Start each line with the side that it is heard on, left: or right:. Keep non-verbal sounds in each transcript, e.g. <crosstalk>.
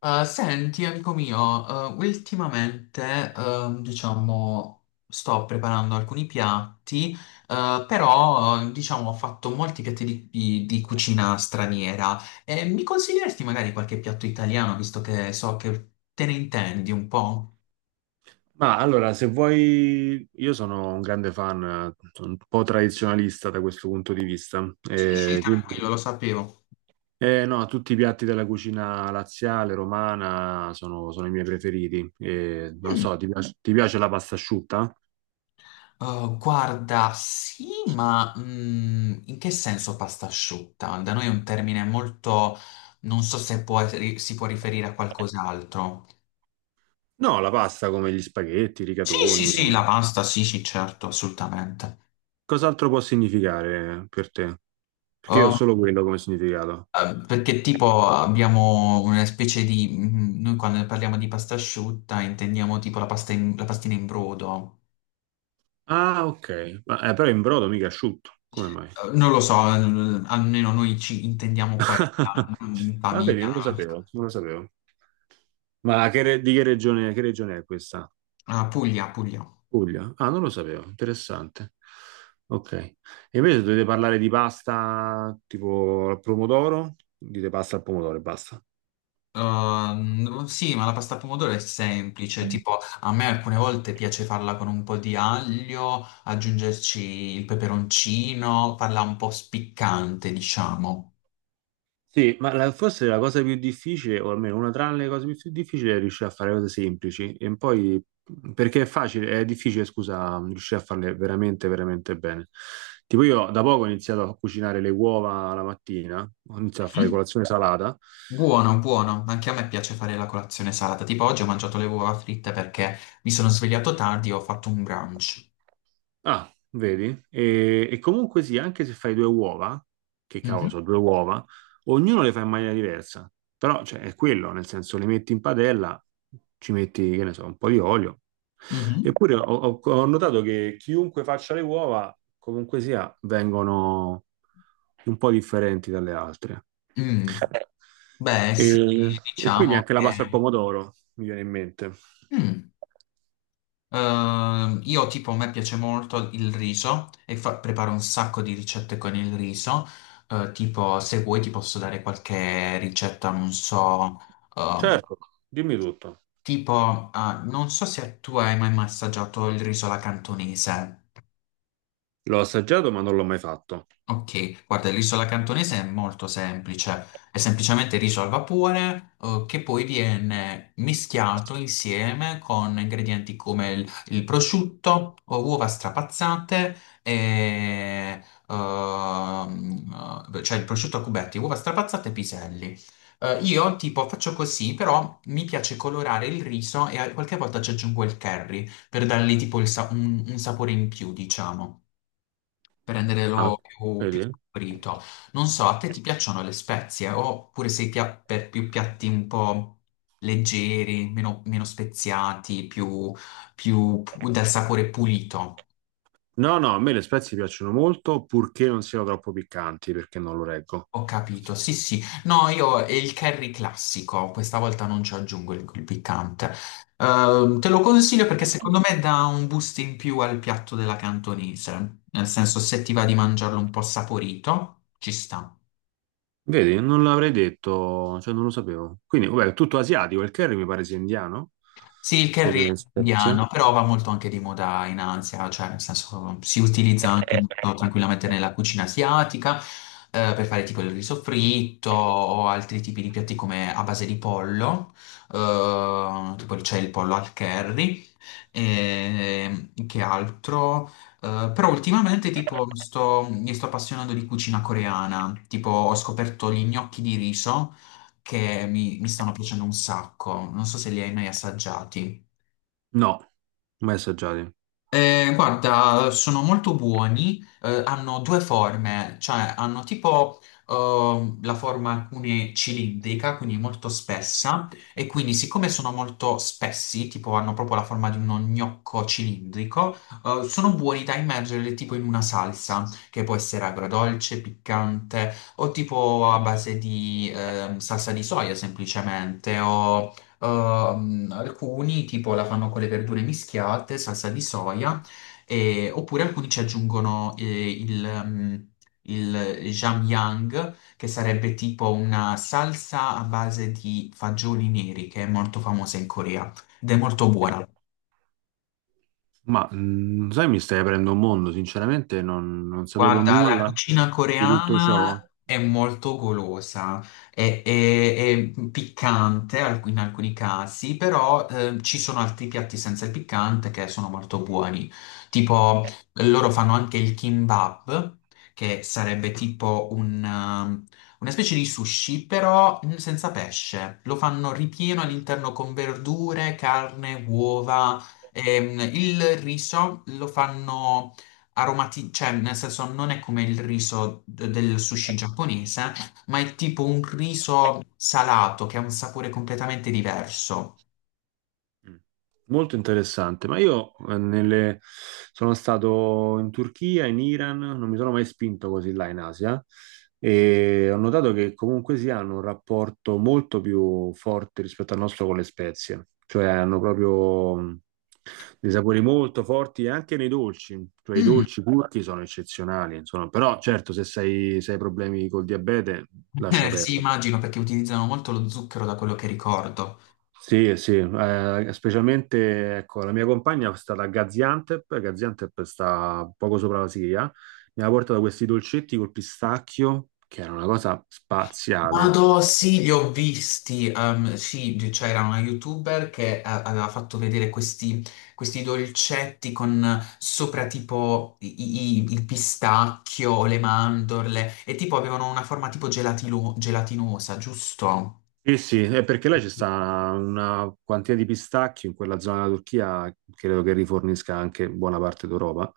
left: Senti, amico mio, ultimamente, diciamo, sto preparando alcuni piatti, però, diciamo, ho fatto molti piatti di cucina straniera. E mi consiglieresti magari qualche piatto italiano, visto che so che te ne intendi un po'?
right: Ma allora, se vuoi, io sono un grande fan, sono un po' tradizionalista da questo punto di vista.
left: Sì, sì, sì,
right: Quindi,
left: tranquillo, lo sapevo.
right: no, tutti i piatti della cucina laziale, romana, sono i miei preferiti. Non
left: Mm,
right: so, ti piace la pasta asciutta?
left: guarda, sì, ma in che senso pasta asciutta? Da noi è un termine molto Non so se può- si può riferire a qualcos'altro.
right: No, la pasta come gli spaghetti, i
left: Sì, sì,
right: rigatoni.
left: sì, la pasta, sì, sì, certo, assolutamente.
right: Cos'altro può significare per te? Perché io ho
left: Um,
right: solo quello come significato.
left: Perché tipo abbiamo una specie di noi quando parliamo di pasta asciutta intendiamo tipo la la pastina in brodo.
right: Ah, ok. Ma, però in brodo mica asciutto. Come mai?
left: Non lo so, almeno noi ci intendiamo quella,
right: <laughs>
left: in
right: Va bene,
left: famiglia, no?
right: non lo sapevo. Di che che regione è questa?
left: Ah, Puglia, Puglia.
right: Puglia? Ah, non lo sapevo, interessante. Ok. E invece dovete parlare di pasta tipo al pomodoro? Dite pasta al pomodoro e basta.
left: Sì, ma la pasta al pomodoro è semplice, tipo a me alcune volte piace farla con un po' di aglio, aggiungerci il peperoncino, farla un po' spiccante, diciamo.
right: Sì, ma forse la cosa più difficile, o almeno una tra le cose più difficili, è riuscire a fare cose semplici e perché è facile, è difficile, scusa, riuscire a farle veramente bene. Tipo io da poco ho iniziato a cucinare le uova la mattina, ho iniziato a fare colazione salata.
left: Buono, buono, anche a me piace fare la colazione salata, tipo oggi ho mangiato le uova fritte perché mi sono svegliato tardi e ho fatto un brunch.
right: Ah, vedi? E comunque sì, anche se fai due uova, che cavolo,
left: Mhm,
right: sono due uova, ognuno le fa in maniera diversa. Però, cioè, è quello, nel senso, le metti in padella, ci metti, che ne so, un po' di olio.
left: mhm.
right: Eppure ho notato che chiunque faccia le uova, comunque sia, vengono un po' differenti dalle altre.
left: Mm. Beh,
right: E,
left: sì,
right: e quindi
left: diciamo
right: anche la
left: che...
right: pasta al pomodoro mi viene in mente.
left: Mm. Io tipo a me piace molto il riso e preparo un sacco di ricette con il riso. Tipo, se vuoi ti posso dare qualche ricetta, non so, ehm,
right: Certo, dimmi tutto.
left: tipo, ah, non so se tu hai mai assaggiato il riso alla cantonese.
right: L'ho assaggiato, ma non l'ho mai fatto.
left: Ok, guarda, l'isola cantonese è molto semplice, è semplicemente riso al vapore, che poi viene mischiato insieme con ingredienti come il prosciutto, o uova strapazzate e, cioè il prosciutto a cubetti, uova strapazzate e piselli. Io tipo faccio così, però mi piace colorare il riso e qualche volta ci aggiungo il curry per dargli tipo il un sapore in più, diciamo, per
right: Ah,
left: renderlo più, più
right: vedi?
left: saporito. Non so, a te ti piacciono le spezie oppure sei per più piatti un po' leggeri, meno, meno speziati, più, più dal sapore pulito?
right: No, no, a me le spezie piacciono molto, purché non siano troppo piccanti, perché non lo reggo.
left: Ho capito, sì sì. No, io è il curry classico, questa volta non ci aggiungo il piccante. Te lo consiglio perché secondo me dà un boost in più al piatto della cantonese, nel senso se ti va di mangiarlo un po' saporito, ci sta.
right: Vedi, non l'avrei detto, cioè non lo sapevo. Quindi, vabbè, è tutto asiatico, il curry mi pare sia indiano,
left: Sì, il curry è
right: come spezia.
left: indiano, però va molto anche di moda in Asia, cioè nel senso si utilizza anche molto tranquillamente nella cucina asiatica, per fare tipo il riso fritto o altri tipi di piatti come a base di pollo, tipo c'è il pollo al curry, e che altro? Però ultimamente mi sto appassionando di cucina coreana, tipo ho scoperto gli gnocchi di riso che mi stanno piacendo un sacco. Non so se li hai mai assaggiati.
right: No, mai assaggiati.
left: Guarda, sono molto buoni, hanno due forme, cioè hanno tipo la forma alcune cilindrica, quindi molto spessa, e quindi siccome sono molto spessi, tipo hanno proprio la forma di uno gnocco cilindrico, sono buoni da immergere tipo in una salsa, che può essere agrodolce, piccante, o tipo a base di salsa di soia semplicemente. Alcuni tipo la fanno con le verdure mischiate, salsa di soia, oppure alcuni ci aggiungono il Jamyang, che sarebbe tipo una salsa a base di fagioli neri, che è molto famosa in Corea ed è molto buona.
right: Ma, mm, sai, mi stai aprendo un mondo, sinceramente non sapevo
left: Guarda, la
right: nulla
left: cucina
right: di tutto ciò.
left: coreana è molto golosa, è, è- è piccante in alcuni casi, però ci sono altri piatti senza il piccante che sono molto buoni. Tipo, loro fanno anche il kimbap, che sarebbe tipo un, una specie di sushi, però senza pesce. Lo fanno ripieno all'interno con verdure, carne, uova. Il riso lo fanno aromati, cioè nel senso non è come il riso del sushi giapponese, ma è tipo un riso salato che ha un sapore completamente diverso.
right: Mm. Molto interessante, ma io sono stato in Turchia, in Iran, non mi sono mai spinto così là in Asia e ho notato che comunque si hanno un rapporto molto più forte rispetto al nostro con le spezie, cioè hanno proprio dei sapori molto forti e anche nei dolci, cioè i
left: Mm.
right: dolci turchi sono eccezionali, insomma, però certo se hai problemi col diabete lascia
left: <laughs> Sì,
right: perdere.
left: immagino perché utilizzano molto lo zucchero da quello che ricordo.
right: Sì, sì, specialmente ecco, la mia compagna è stata a Gaziantep, Gaziantep sta poco sopra la Siria, mi ha portato questi dolcetti col pistacchio, che era una cosa spaziale.
left: Vado, sì, li ho visti. Sì, c'era una YouTuber che aveva fatto vedere questi, questi dolcetti con sopra tipo il pistacchio, o le mandorle e tipo avevano una forma tipo gelatinosa, giusto?
right: Sì, sì, è perché là c'è sta una quantità di pistacchio in quella zona della Turchia, credo che rifornisca anche buona parte d'Europa.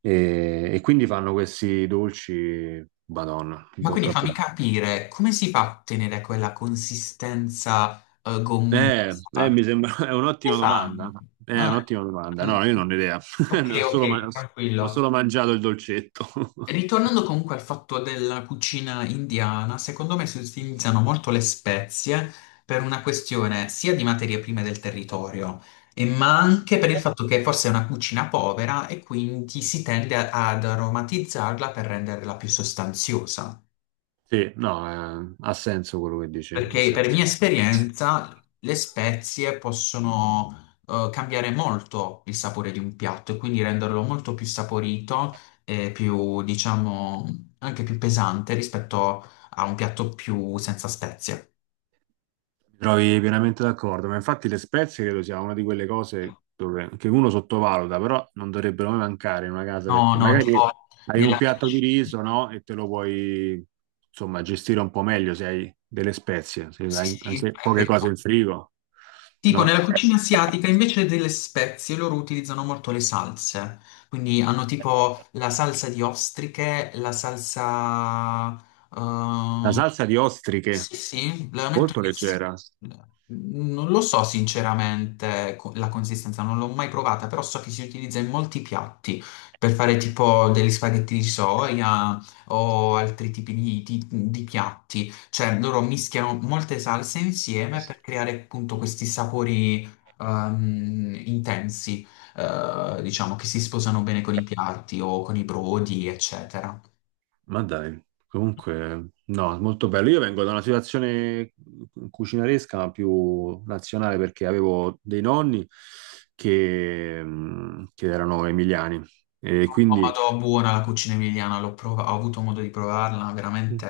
right: E quindi fanno questi dolci, Madonna, un
left: Ma
right: po'
left: quindi fammi
right: troppo.
left: capire, come si fa a ottenere quella consistenza gommosa?
right: Mi sembra, <laughs> è
left: Come
right: un'ottima domanda.
left: fanno?
right: È
left: Ah,
right: un'ottima domanda.
left: mm,
right: No, io non ho idea. <laughs>
left: ok,
right: Ne Ho solo, ma-
left: ok,
right: Ho
left: tranquillo.
right: solo mangiato il dolcetto.
left: Ritornando
right: <laughs>
left: comunque al fatto della cucina indiana, secondo me si utilizzano molto le spezie per una questione sia di materie prime del territorio, e ma anche per il fatto che forse è una cucina povera e quindi si tende ad aromatizzarla per renderla più sostanziosa.
right: Sì, no, ha senso quello che dici, ha
left: Perché per mia
right: senso.
left: esperienza le spezie possono cambiare molto il sapore di un piatto e quindi renderlo molto più saporito e più, diciamo, anche più pesante rispetto a un piatto più senza spezie.
right: Mi trovi pienamente d'accordo, ma infatti le spezie credo sia una di quelle cose dove, che uno sottovaluta, però non dovrebbero mai mancare in una casa
left: No,
right: perché
left: no,
right: magari
left: tipo
right: hai un
left: nella...
right: piatto di riso, no? E te lo puoi, insomma, gestire un po' meglio se hai delle spezie, se
left: Sì,
right: hai
left: sì,
right: anche
left: è
right: poche
left: vero.
right: cose in frigo,
left: Tipo
right: no?
left: nella cucina asiatica invece delle spezie loro utilizzano molto le salse, quindi hanno tipo la salsa di ostriche, la salsa...
right: La
left: ehm,
right: salsa di
left: Sì,
right: ostriche,
left: sì, la metto
right: molto leggera.
left: in- non lo so sinceramente la consistenza, non l'ho mai provata, però so che si utilizza in molti piatti per fare tipo degli spaghetti di soia o altri tipi di piatti. Cioè loro mischiano molte salse insieme per creare appunto questi sapori intensi, diciamo, che si sposano bene con i piatti o con i brodi, eccetera.
right: Ma dai, comunque, no, molto bello. Io vengo da una situazione cucinaresca, ma più nazionale, perché avevo dei nonni che erano emiliani e
left: Oh,
right: quindi,
left: madò, buona la cucina emiliana, ho avuto modo di provarla,
right: mm,
left: veramente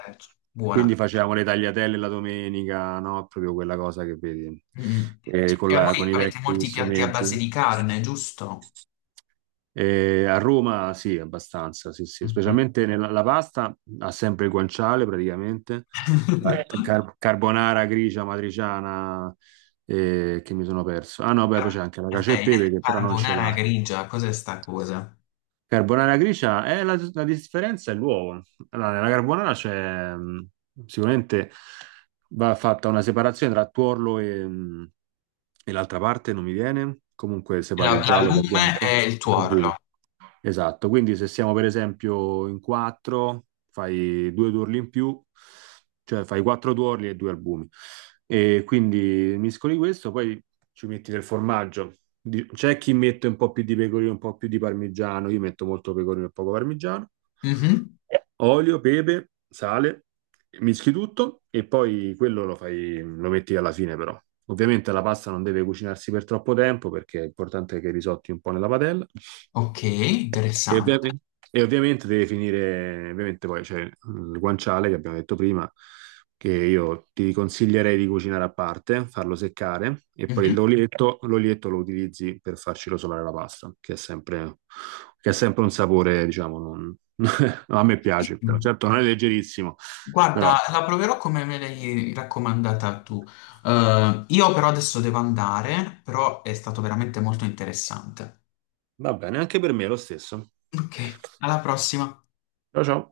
left: buona.
right: quindi facevamo le tagliatelle la domenica, no? Proprio quella cosa che vedi,
left: Mm.
right: con
left: E voi
right: con i
left: avete
right: vecchi
left: molti piatti a
right: strumenti.
left: base di carne, giusto?
right: A Roma sì, abbastanza, sì, sì.
left: Mhm.
right: Specialmente nella la pasta ha sempre il guanciale praticamente. Cioè,
left: <laughs>
right: carbonara grigia, matriciana, che mi sono perso. Ah no, beh, poi c'è anche la cacio e
left: Hai
right: pepe
left: detto
right: che però non ce
left: carbonara
right: l'ha.
left: grigia, cos'è sta cosa?
right: Carbonara grigia, la differenza è l'uovo. Allora, nella carbonara c'è sicuramente va fatta una separazione tra tuorlo e l'altra parte, non mi viene. Comunque separi il giallo dal
left: L'albume
right: bianco,
left: e il
right: dal buio.
left: tuorlo.
right: Esatto, quindi se siamo per esempio in quattro, fai due tuorli in più, cioè fai quattro tuorli e due albumi. E quindi miscoli questo, poi ci metti del formaggio. C'è chi mette un po' più di pecorino, un po' più di parmigiano, io metto molto pecorino e poco parmigiano.
left: Mhm.
right: Olio, pepe, sale, mischi tutto e poi quello lo fai, lo metti alla fine però. Ovviamente la pasta non deve cucinarsi per troppo tempo perché è importante che risotti un po' nella padella.
left: Ok,
right: E,
left: interessante.
right: ovviamente, e ovviamente deve finire, ovviamente poi c'è il guanciale che abbiamo detto prima, che io ti consiglierei di cucinare a parte, farlo seccare e poi
left: Mhm.
right: l'olietto lo utilizzi per farci rosolare la pasta, che è sempre un sapore, diciamo, <laughs> a me piace, però
left: Benissimo.
right: certo non è leggerissimo,
left: Guarda,
right: però
left: la proverò come me l'hai raccomandata tu. Io però adesso devo andare, però è stato veramente molto interessante.
right: va bene, anche per me è lo stesso.
left: Ok, alla prossima.
right: Ciao ciao.